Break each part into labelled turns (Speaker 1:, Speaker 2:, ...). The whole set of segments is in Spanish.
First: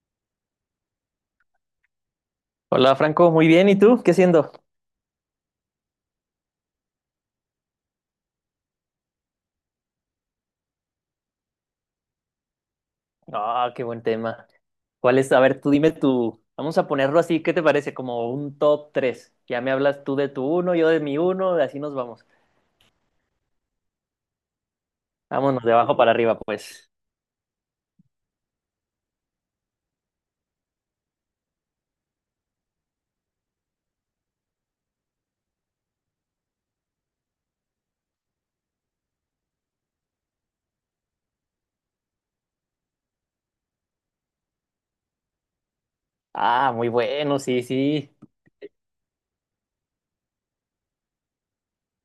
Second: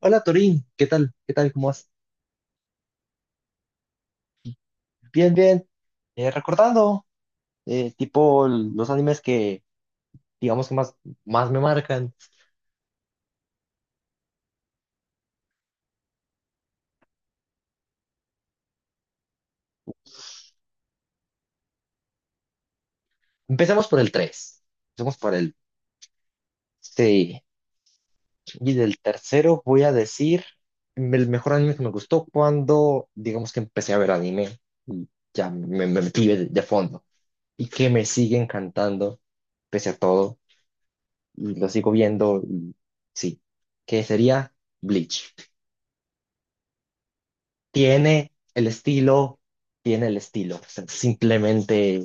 Speaker 1: Hola Torín, ¿qué tal? ¿Qué tal? ¿Cómo vas?
Speaker 2: Hola Franco, muy bien. ¿Y tú? ¿Qué haciendo?
Speaker 1: Bien, bien. Recordando, tipo los animes que, digamos que más, más me marcan.
Speaker 2: Ah, qué buen tema. ¿Cuál es? A ver, tú dime tú. Vamos a ponerlo así, ¿qué te parece? ¿Como un top 3? Ya me hablas tú de tu uno, yo de mi uno, y así nos vamos.
Speaker 1: Empecemos por el 3. Empecemos por el...
Speaker 2: Vámonos de abajo para arriba, pues.
Speaker 1: Sí. Y del tercero voy a decir el mejor anime que me gustó cuando, digamos que empecé a ver anime. Y ya me metí de fondo. Y que me sigue encantando, pese a todo. Y lo sigo viendo. Y sí. Que sería Bleach.
Speaker 2: Ah, muy bueno, sí, sí.
Speaker 1: Tiene el estilo, tiene el estilo. O sea, simplemente.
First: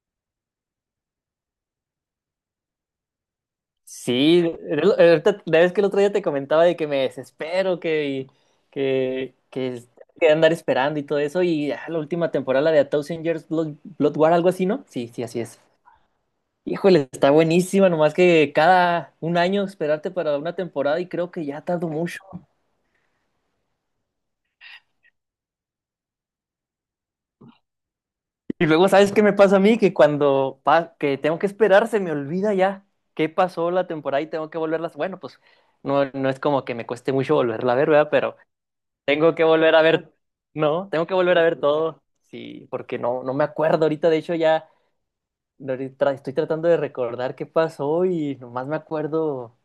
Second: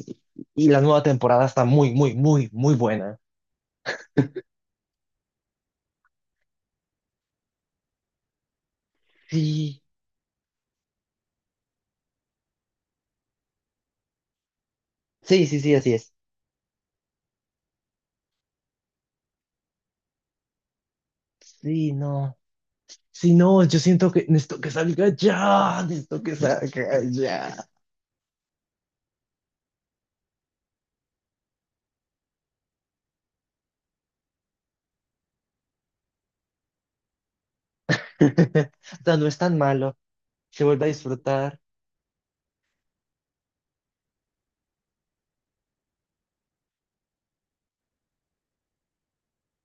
Speaker 1: Y la nueva temporada está muy, muy, muy, muy buena.
Speaker 2: Sí, ahorita, la vez que el otro día te comentaba de que me desespero, que,
Speaker 1: Sí,
Speaker 2: que, que andar esperando y todo eso, y la última temporada, la de A Thousand Years Blood, Blood War, algo así, ¿no? Sí, sí, así
Speaker 1: sí, sí,
Speaker 2: es.
Speaker 1: sí, así es.
Speaker 2: Híjole, está buenísima, nomás que cada un año esperarte para una temporada y creo que ya tardo
Speaker 1: Sí,
Speaker 2: mucho.
Speaker 1: no. Sí, no, yo siento que necesito que salga ya. Necesito que salga ya.
Speaker 2: Y luego, ¿sabes qué me pasa a mí? Que cuando que tengo que esperar se me olvida ya qué pasó la temporada y tengo que volverlas. Bueno, pues no, no es como que me cueste mucho volverla a ver, ¿verdad? Pero
Speaker 1: O sea, no
Speaker 2: tengo
Speaker 1: es
Speaker 2: que
Speaker 1: tan
Speaker 2: volver a
Speaker 1: malo.
Speaker 2: ver,
Speaker 1: Se vuelve a
Speaker 2: no, tengo que volver a ver
Speaker 1: disfrutar.
Speaker 2: todo. Sí, porque no, no me acuerdo ahorita, de hecho ahorita estoy tratando de recordar qué pasó y nomás me acuerdo,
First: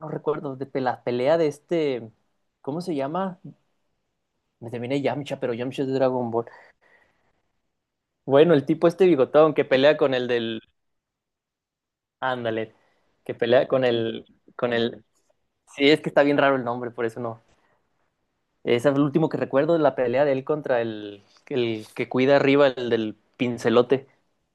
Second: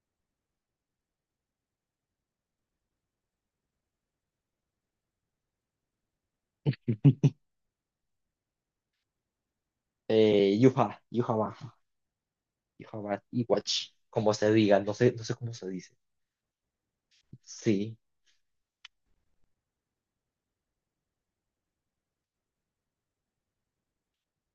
Speaker 2: no recuerdo, la pelea de este, ¿cómo se llama? Me terminé Yamcha, pero Yamcha es de Dragon Ball. Bueno, el tipo este bigotón que pelea con el del.
Speaker 1: Yuha Baja,
Speaker 2: Ándale.
Speaker 1: Yuha Baja,
Speaker 2: Que pelea con
Speaker 1: Iwatch,
Speaker 2: el.
Speaker 1: como se
Speaker 2: con
Speaker 1: diga. No
Speaker 2: el.
Speaker 1: sé, no sé cómo se
Speaker 2: Sí,
Speaker 1: dice.
Speaker 2: es que está bien raro el nombre, por eso no.
Speaker 1: Sí.
Speaker 2: Es el último que recuerdo la pelea de él contra el que cuida arriba, el del pincelote.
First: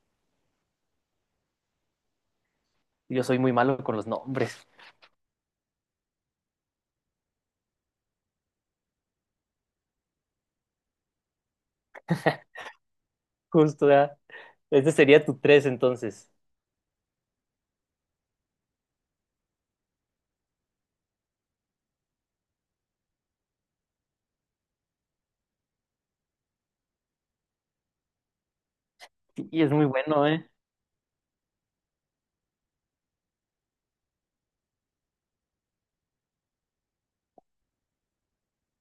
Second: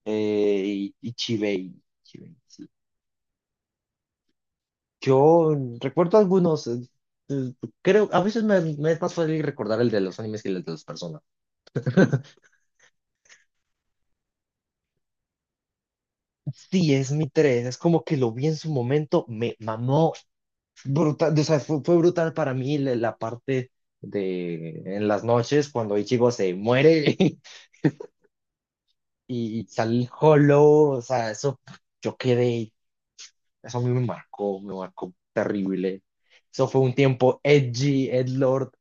Speaker 1: Y Chibei. Chibei, sí.
Speaker 2: Yo soy muy malo con los nombres.
Speaker 1: Yo recuerdo algunos, eh, creo, a veces me es más fácil recordar el de los animes que el de las personas.
Speaker 2: Justo, ya. Este sería tu tres entonces.
Speaker 1: Sí, es mi 3, es como que lo vi en su momento, me mamó brutal, o sea, fue brutal para mí la parte de en las noches cuando Ichigo se muere
Speaker 2: Y
Speaker 1: y
Speaker 2: es muy
Speaker 1: sale
Speaker 2: bueno, ¿eh?
Speaker 1: Hollow, o sea, eso yo quedé, eso a mí me marcó terrible. Eso fue un tiempo edgy, edgelord,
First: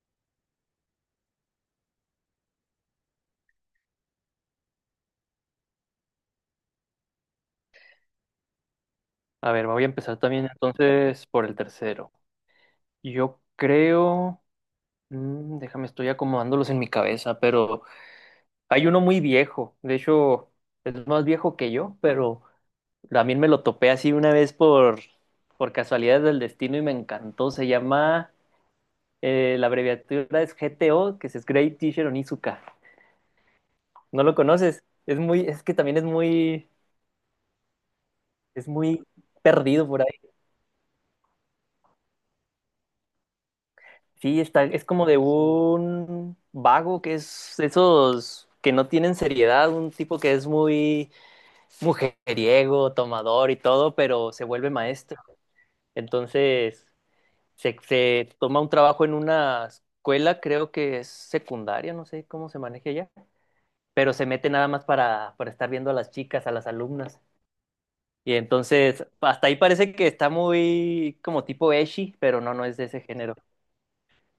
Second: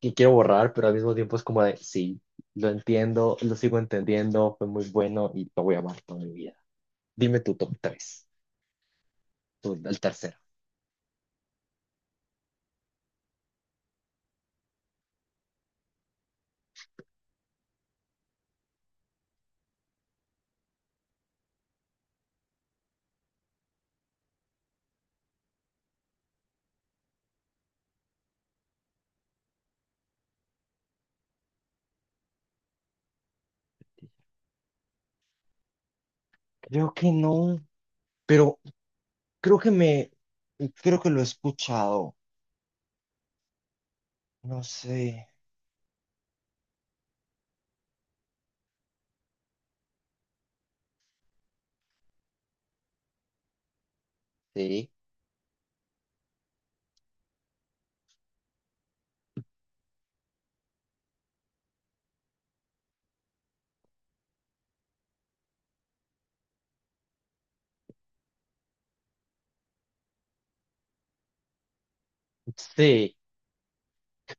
Speaker 1: que quiero borrar, pero al mismo tiempo es como de, sí, lo entiendo, lo sigo entendiendo, fue muy bueno y lo voy a amar toda mi vida. Dime tu top tres,
Speaker 2: A ver,
Speaker 1: tu,
Speaker 2: voy a
Speaker 1: el
Speaker 2: empezar
Speaker 1: tercero.
Speaker 2: también entonces por el tercero. Yo creo. Déjame, estoy acomodándolos en mi cabeza, pero hay uno muy viejo, de hecho es más viejo que yo, pero también me lo topé así una vez por casualidades del destino y me encantó. Se llama, la abreviatura es GTO, que es Great Teacher Onizuka. ¿No lo conoces? Es muy, es que también
Speaker 1: Creo que no, pero
Speaker 2: es muy
Speaker 1: creo que
Speaker 2: perdido por ahí.
Speaker 1: creo que lo he escuchado.
Speaker 2: Sí,
Speaker 1: No
Speaker 2: está, es como
Speaker 1: sé.
Speaker 2: de un vago que es esos que no tienen seriedad, un tipo que es muy mujeriego, tomador y todo, pero se vuelve
Speaker 1: Sí,
Speaker 2: maestro. Entonces, se toma un trabajo en una escuela, creo que es secundaria, no sé cómo se maneja ya, pero se mete nada más para estar viendo a las chicas, a las alumnas. Y entonces, hasta ahí parece que está muy como tipo ecchi, pero no, no es de ese
Speaker 1: sí,
Speaker 2: género.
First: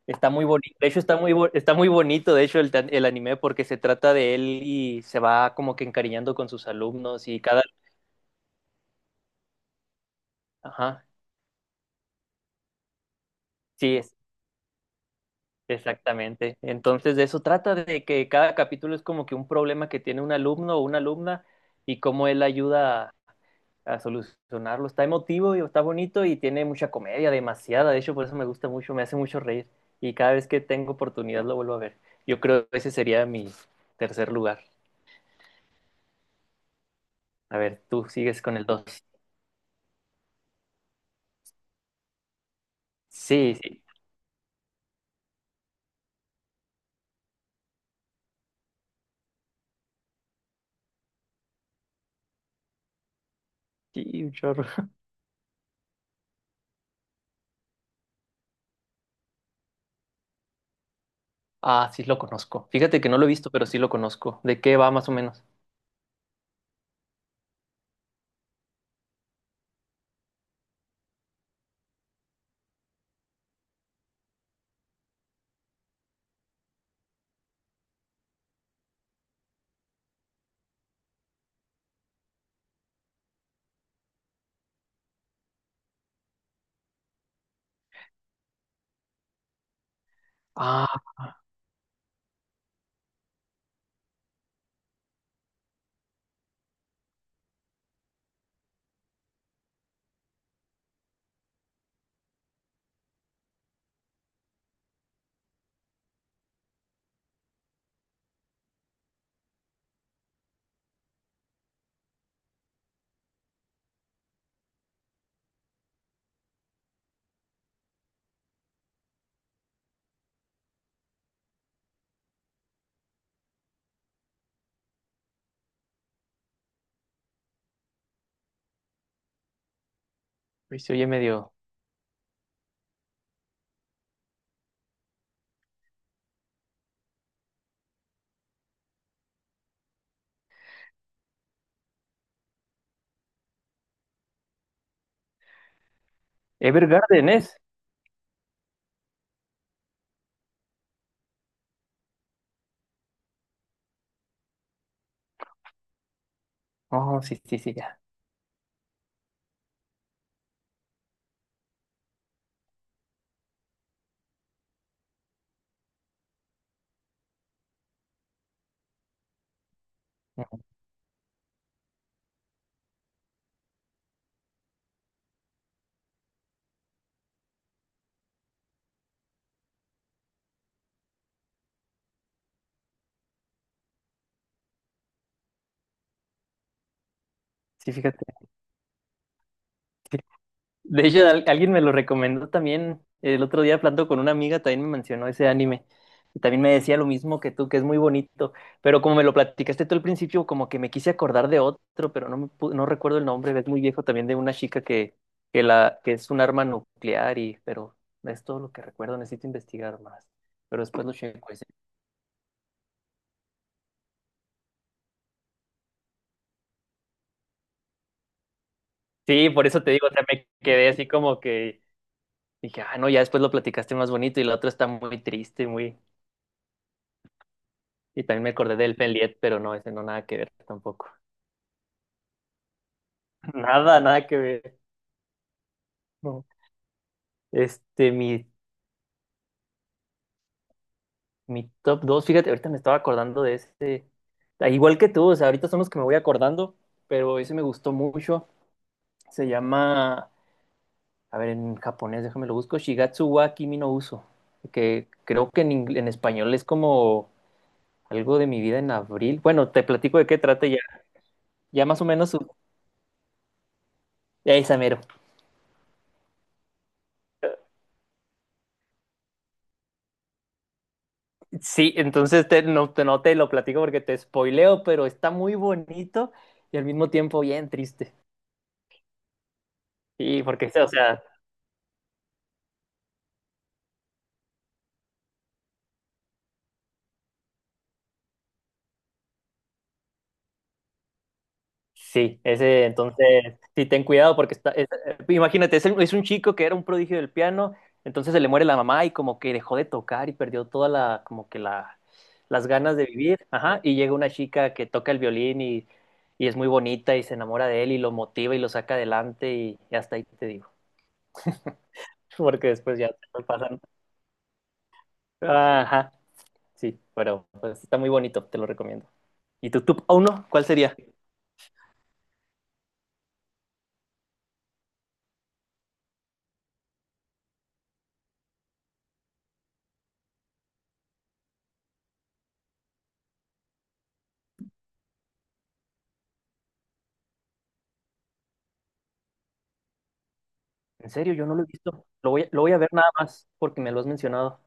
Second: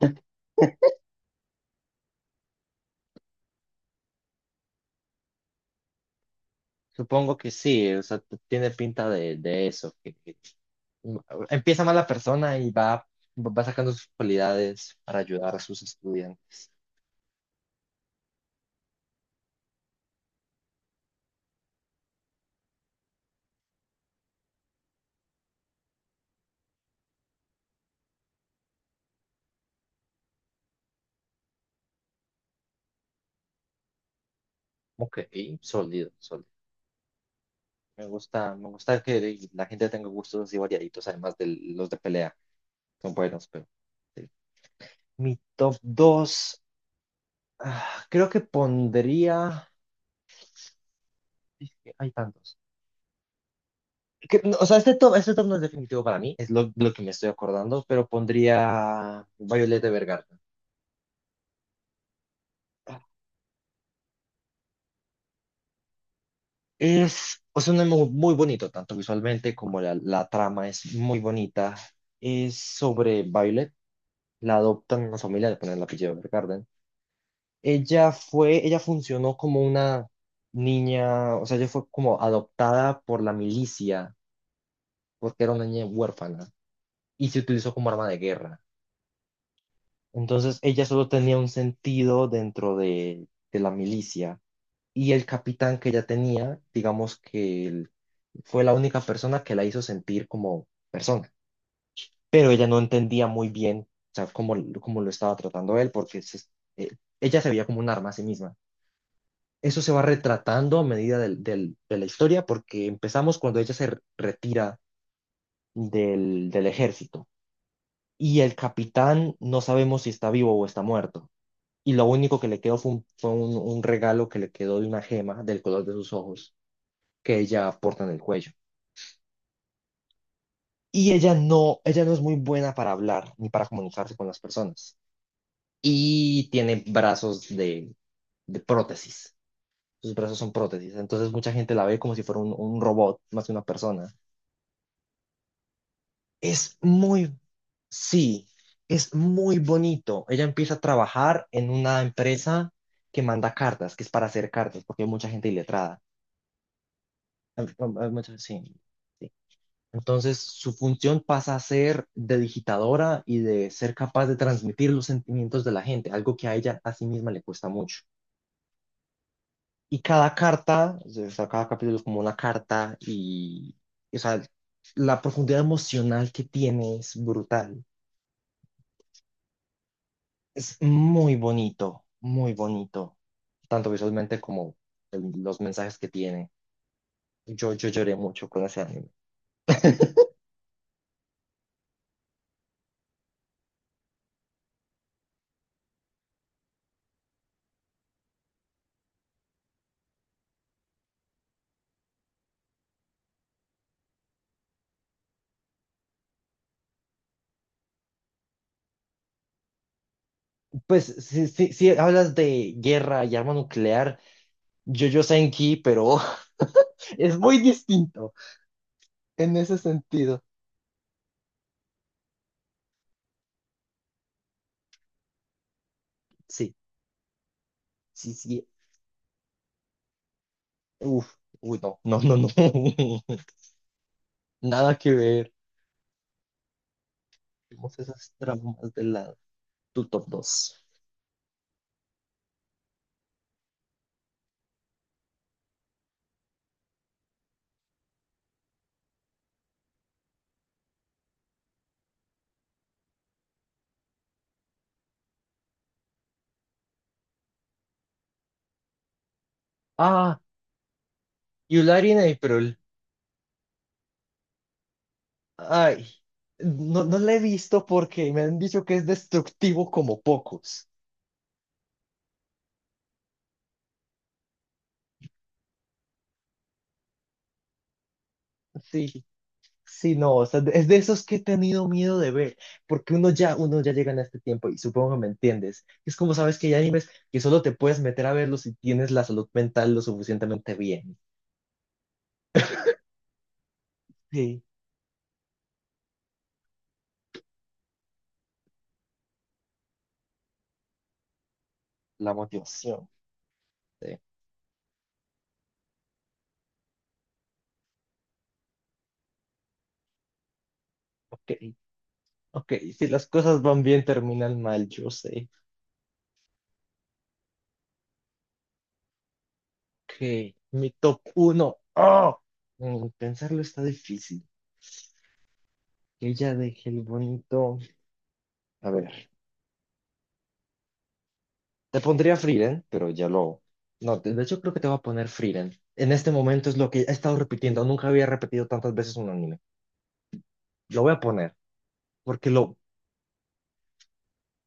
Speaker 2: Está muy bonito, de hecho está está muy bonito, de hecho, el anime porque se trata de él y se va como que encariñando con sus alumnos
Speaker 1: supongo
Speaker 2: y
Speaker 1: que
Speaker 2: cada...
Speaker 1: sí, o sea, tiene pinta de eso, que
Speaker 2: Ajá,
Speaker 1: mm, empieza mal la persona y va, va sacando
Speaker 2: sí,
Speaker 1: sus cualidades para ayudar a sus
Speaker 2: exactamente.
Speaker 1: estudiantes.
Speaker 2: Entonces, de eso trata, de que cada capítulo es como que un problema que tiene un alumno o una alumna y cómo él ayuda a solucionarlo. Está emotivo y está bonito y tiene mucha comedia, demasiada. De hecho, por eso me gusta mucho, me hace mucho reír. Y cada vez que tengo oportunidad lo vuelvo a ver. Yo creo que ese sería mi tercer lugar.
Speaker 1: Ok, sólido, sólido.
Speaker 2: A ver, tú sigues con el
Speaker 1: Me
Speaker 2: dos.
Speaker 1: gusta que la gente tenga gustos así variaditos, además de los de pelea. Son buenos,
Speaker 2: Sí,
Speaker 1: pero
Speaker 2: sí.
Speaker 1: sí. Mi top 2, creo que pondría. Es que hay tantos.
Speaker 2: Sí, un
Speaker 1: No,
Speaker 2: chorro.
Speaker 1: o sea, este top no es definitivo para mí, es lo que me estoy acordando, pero pondría Violet Evergarden.
Speaker 2: Ah, sí lo conozco. Fíjate que no lo he visto, pero sí lo conozco. ¿De qué va más o menos?
Speaker 1: Es, o sea, un anime muy bonito, tanto visualmente como la trama es muy bonita. Es sobre Violet, la adoptan una familia, le ponen el apellido Evergarden. Ella funcionó como una niña, o sea, ella fue como adoptada por la milicia, porque era una niña huérfana, y se utilizó como arma de guerra. Entonces, ella
Speaker 2: Ah,
Speaker 1: solo tenía un sentido dentro de la milicia, y el capitán que ella tenía, digamos que él fue la única persona que la hizo sentir como persona, pero ella no entendía muy bien, o sea, cómo, cómo lo estaba tratando él, porque eh, ella se veía como un arma a sí misma. Eso se va retratando a medida de la historia porque empezamos cuando ella se retira del, del ejército y el capitán no sabemos si está vivo o está muerto. Y lo único que le quedó fue un regalo que le quedó de una gema del color de sus ojos que ella porta en el cuello.
Speaker 2: pues se oye
Speaker 1: Y
Speaker 2: medio.
Speaker 1: ella no es muy buena para hablar ni para comunicarse con las personas. Y tiene brazos de prótesis. Sus brazos son prótesis. Entonces mucha gente la ve como si fuera un robot más que una persona. Es
Speaker 2: Evergarden,
Speaker 1: muy,
Speaker 2: ¿es?
Speaker 1: sí, es muy bonito. Ella empieza a trabajar en una empresa que manda cartas, que es para hacer cartas, porque hay mucha gente iletrada.
Speaker 2: Oh, sí, sí,
Speaker 1: Hay-
Speaker 2: sí, ya.
Speaker 1: sí, sí. Entonces, su función pasa a ser de digitadora y de ser capaz de transmitir los sentimientos de la gente, algo que a ella a sí misma le cuesta mucho. Y cada
Speaker 2: Ujú.
Speaker 1: carta, o sea, cada capítulo es como una carta y, o sea, la profundidad emocional que tiene es brutal. Es muy bonito, tanto visualmente como los mensajes que tiene. Yo
Speaker 2: Sí,
Speaker 1: lloré
Speaker 2: fíjate.
Speaker 1: mucho con ese anime.
Speaker 2: Sí. De hecho, alguien me lo recomendó también. El otro día hablando con una amiga, también me mencionó ese anime. Y también me decía lo mismo que tú, que es muy bonito. Pero como me lo platicaste tú al principio, como que me quise acordar de otro, pero no, no recuerdo el nombre. Es muy viejo también de una chica que es un arma nuclear y, pero es todo lo que recuerdo. Necesito investigar más. Pero
Speaker 1: Pues
Speaker 2: después lo
Speaker 1: si,
Speaker 2: checo ese.
Speaker 1: si, si hablas de guerra y arma nuclear, JoJo Senki, pero es muy distinto
Speaker 2: Sí,
Speaker 1: en
Speaker 2: por
Speaker 1: ese
Speaker 2: eso te digo, o sea,
Speaker 1: sentido.
Speaker 2: me quedé así como que dije, ah, no, ya después lo platicaste más bonito y la otra está muy triste, muy...
Speaker 1: Sí,
Speaker 2: Y
Speaker 1: sí,
Speaker 2: también me
Speaker 1: sí.
Speaker 2: acordé del Fenliet, pero no, ese no nada que ver tampoco.
Speaker 1: Uf, uy, no, no, no, no.
Speaker 2: Nada, nada que ver.
Speaker 1: Nada que ver.
Speaker 2: No.
Speaker 1: Tenemos
Speaker 2: Este,
Speaker 1: esas
Speaker 2: mi,
Speaker 1: tramas de lado. Tu top 2.
Speaker 2: Mi top dos, fíjate, ahorita me estaba acordando de este... Ah, igual que tú, o sea, ahorita son los que me voy acordando, pero ese me gustó mucho. Se llama, a ver, en japonés, déjame lo busco, Shigatsu wa Kimi no Uso, que creo que en, en español es como algo de mi vida en abril. Bueno, te platico de qué
Speaker 1: Ah,
Speaker 2: trata ya, ya más o
Speaker 1: Yulari en
Speaker 2: menos,
Speaker 1: April.
Speaker 2: esa mero.
Speaker 1: Ay, no, no la he visto porque me han dicho que es destructivo como pocos.
Speaker 2: Sí, entonces no te lo platico porque te spoileo, pero está muy bonito y al mismo tiempo bien triste.
Speaker 1: Sí, sí, no,
Speaker 2: Sí,
Speaker 1: o sea,
Speaker 2: porque,
Speaker 1: es
Speaker 2: o
Speaker 1: de
Speaker 2: sea,
Speaker 1: esos que he tenido miedo de ver, porque uno ya llega en este tiempo y supongo que me entiendes. Es como sabes que hay animes que solo te puedes meter a verlos si tienes la salud mental lo suficientemente bien.
Speaker 2: sí, ese, entonces, sí, ten cuidado porque
Speaker 1: Sí,
Speaker 2: está, imagínate, es un chico que era un prodigio del piano, entonces se le muere la mamá y como que dejó de tocar y perdió toda la, como que la,
Speaker 1: la
Speaker 2: las ganas de
Speaker 1: motivación.
Speaker 2: vivir, ajá, y llega
Speaker 1: Sí.
Speaker 2: una chica que toca el violín y es muy bonita y se enamora de él y lo motiva y lo saca adelante y hasta ahí te digo,
Speaker 1: Ok,
Speaker 2: porque
Speaker 1: ok,
Speaker 2: después
Speaker 1: si
Speaker 2: ya
Speaker 1: las
Speaker 2: te
Speaker 1: cosas
Speaker 2: pasan.
Speaker 1: van bien terminan mal, yo sé.
Speaker 2: Ajá. Sí, pero pues, está muy bonito, te lo recomiendo. ¿Y tu top
Speaker 1: Ok,
Speaker 2: uno, cuál
Speaker 1: mi
Speaker 2: sería?
Speaker 1: top uno. ¡Oh! Pensarlo está difícil. Que ella deje el bonito. A ver, te pondría Frieren, pero ya lo. No, de hecho creo que te voy a poner Frieren. En este momento es lo que he estado repitiendo. Nunca había repetido tantas veces un anime. Lo
Speaker 2: En
Speaker 1: voy a
Speaker 2: serio, yo no
Speaker 1: poner,
Speaker 2: lo he visto.
Speaker 1: porque
Speaker 2: Lo voy
Speaker 1: lo.
Speaker 2: a ver nada más porque me lo has mencionado.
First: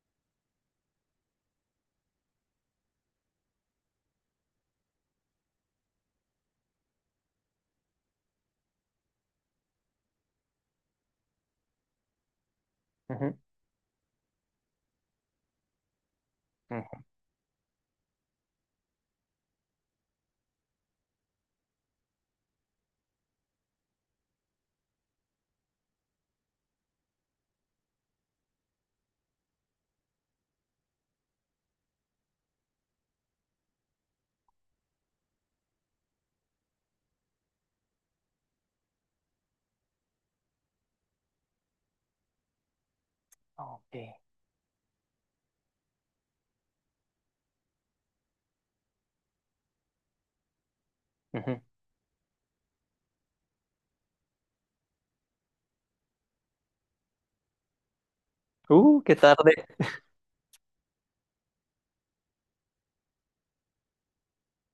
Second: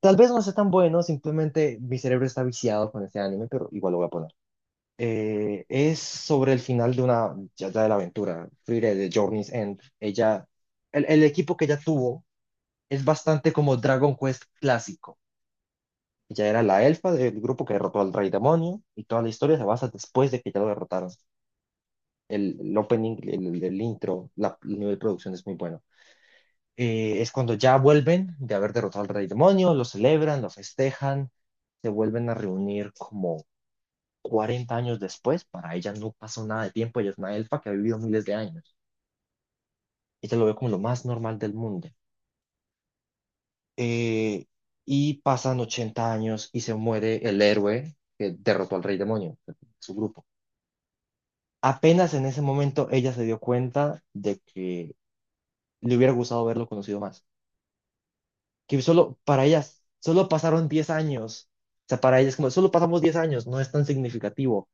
Speaker 1: Tal vez no sea tan bueno, simplemente mi cerebro está viciado con este anime, pero igual lo voy a poner. Es sobre el final de una. Ya, ya de la aventura. Frieren de Journey's End. Ella. El equipo que ella tuvo es
Speaker 2: Ujú,
Speaker 1: bastante como Dragon Quest clásico. Ella era la
Speaker 2: ujú.
Speaker 1: elfa del grupo que derrotó al rey demonio y toda la historia se basa después de que ya lo derrotaron. El opening, el intro, el nivel de producción es muy bueno. Es cuando ya vuelven de haber derrotado al rey demonio, lo celebran, lo festejan, se vuelven a reunir como 40 años después. Para ella no pasó nada de tiempo, ella es una elfa que ha vivido miles de años. Ella lo ve como lo más normal del mundo.
Speaker 2: Ok.
Speaker 1: Eh, y pasan 80 años y se muere el héroe que derrotó al rey demonio, su grupo.
Speaker 2: Ujú.
Speaker 1: Apenas en ese momento ella se dio cuenta de que le hubiera gustado verlo conocido más. Que
Speaker 2: Qué
Speaker 1: solo para
Speaker 2: tarde.
Speaker 1: ellas, solo pasaron 10 años. O sea, para ellas como, solo pasamos 10 años, no es tan significativo,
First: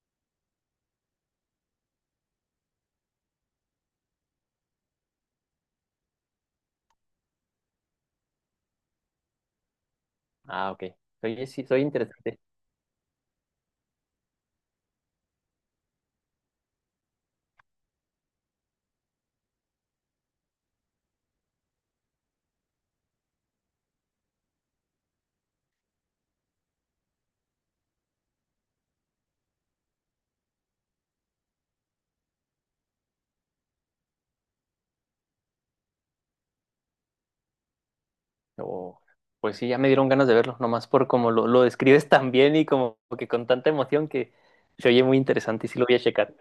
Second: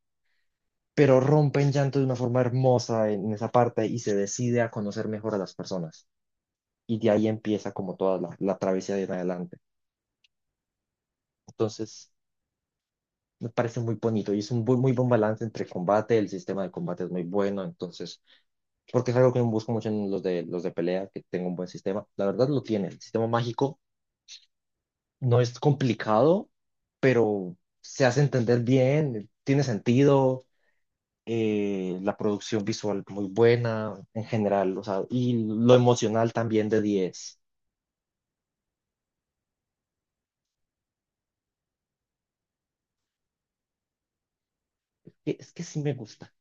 Speaker 1: pero rompen llanto de una forma hermosa en esa parte y se decide a conocer mejor a las personas. Y de ahí empieza como toda la travesía de en adelante.
Speaker 2: Ah, ok. Oye, sí, soy
Speaker 1: Entonces,
Speaker 2: interesante.
Speaker 1: me parece muy bonito y es un muy buen balance entre combate, el sistema de combate es muy bueno, entonces porque es algo que busco mucho en los de pelea, que tenga un buen sistema. La verdad lo tiene. El sistema mágico no es complicado, pero se hace entender bien, tiene sentido, la producción visual muy buena en general, o sea, y lo emocional también de 10.
Speaker 2: Oh, pues sí, ya me dieron ganas de verlo, nomás por como lo describes tan bien y como que con tanta emoción que se oye muy
Speaker 1: Es que
Speaker 2: interesante y
Speaker 1: sí
Speaker 2: sí lo
Speaker 1: me
Speaker 2: voy a
Speaker 1: gusta,
Speaker 2: checar.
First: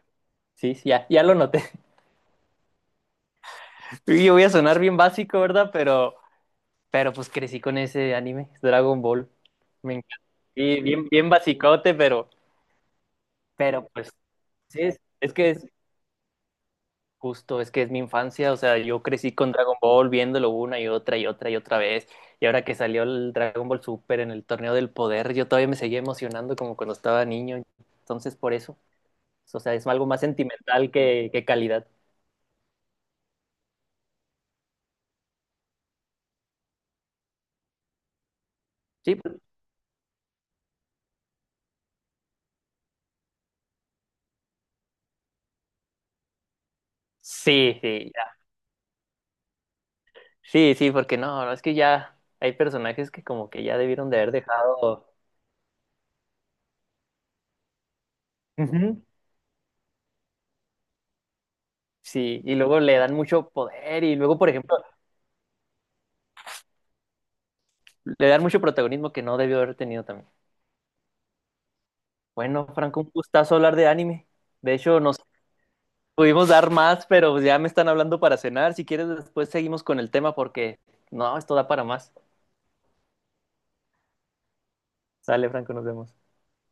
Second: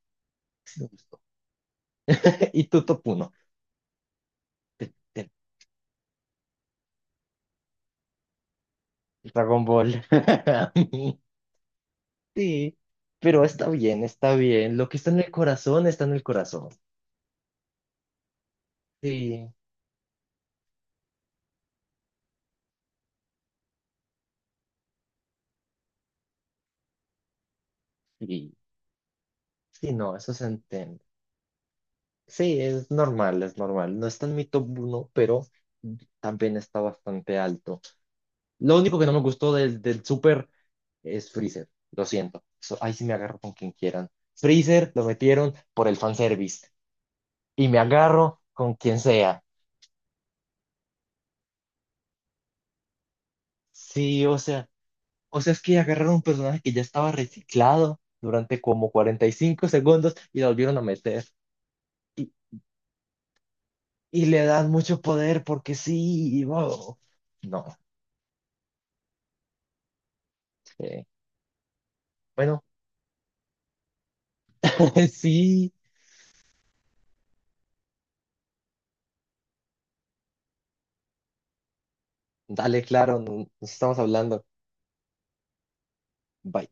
Speaker 2: Sí,
Speaker 1: sí me
Speaker 2: sí, ya,
Speaker 1: gustó.
Speaker 2: ya lo noté.
Speaker 1: Y tu top 1,
Speaker 2: Y yo voy a sonar bien
Speaker 1: de
Speaker 2: básico, ¿verdad? Pero pues crecí con ese anime, Dragon Ball.
Speaker 1: Dragon
Speaker 2: Me
Speaker 1: Ball.
Speaker 2: encanta. Y bien, bien basicote,
Speaker 1: Sí, pero está
Speaker 2: pero
Speaker 1: bien,
Speaker 2: pues
Speaker 1: está bien.
Speaker 2: sí,
Speaker 1: Lo que
Speaker 2: es,
Speaker 1: está en el
Speaker 2: es que es
Speaker 1: corazón está en el corazón.
Speaker 2: justo, es que es mi infancia. O sea, yo crecí
Speaker 1: Sí.
Speaker 2: con Dragon Ball viéndolo una y otra y otra y otra vez. Y ahora que salió el Dragon Ball Super en el Torneo del Poder, yo todavía me seguía emocionando como cuando estaba niño. Entonces, por
Speaker 1: Sí.
Speaker 2: eso, o sea, es
Speaker 1: Sí,
Speaker 2: algo
Speaker 1: no,
Speaker 2: más
Speaker 1: eso se
Speaker 2: sentimental
Speaker 1: entiende.
Speaker 2: que calidad.
Speaker 1: Sí, es normal, es normal. No está en mi top 1, pero también está bastante alto. Lo único que no
Speaker 2: Sí,
Speaker 1: me
Speaker 2: pues,
Speaker 1: gustó del, del Super es Freezer. Lo siento. Ahí sí me agarro con quien quieran. Freezer lo metieron por el fanservice. Y me
Speaker 2: sí, sí, ya.
Speaker 1: agarro con quien sea.
Speaker 2: Sí, sí, porque no, no, es que ya hay personajes que como que ya debieron de
Speaker 1: Sí,
Speaker 2: haber dejado.
Speaker 1: o sea, es que agarraron un personaje que ya estaba reciclado durante como
Speaker 2: Ujú.
Speaker 1: 45 segundos y lo volvieron a meter. Y,
Speaker 2: Sí, y luego le dan mucho poder y
Speaker 1: y
Speaker 2: luego,
Speaker 1: le
Speaker 2: por
Speaker 1: dan
Speaker 2: ejemplo,
Speaker 1: mucho poder porque sí, y wow. No.
Speaker 2: le dan mucho protagonismo que no debió haber tenido también.
Speaker 1: Eh, bueno,
Speaker 2: Bueno, Franco, un gustazo hablar de anime. De hecho, nos
Speaker 1: sí,
Speaker 2: pudimos dar más, pero pues ya me están hablando para cenar. Si quieres, después seguimos con el tema porque no, esto da para más.
Speaker 1: dale, claro, nos estamos hablando.
Speaker 2: Sale, Franco, nos vemos.
Speaker 1: Bye.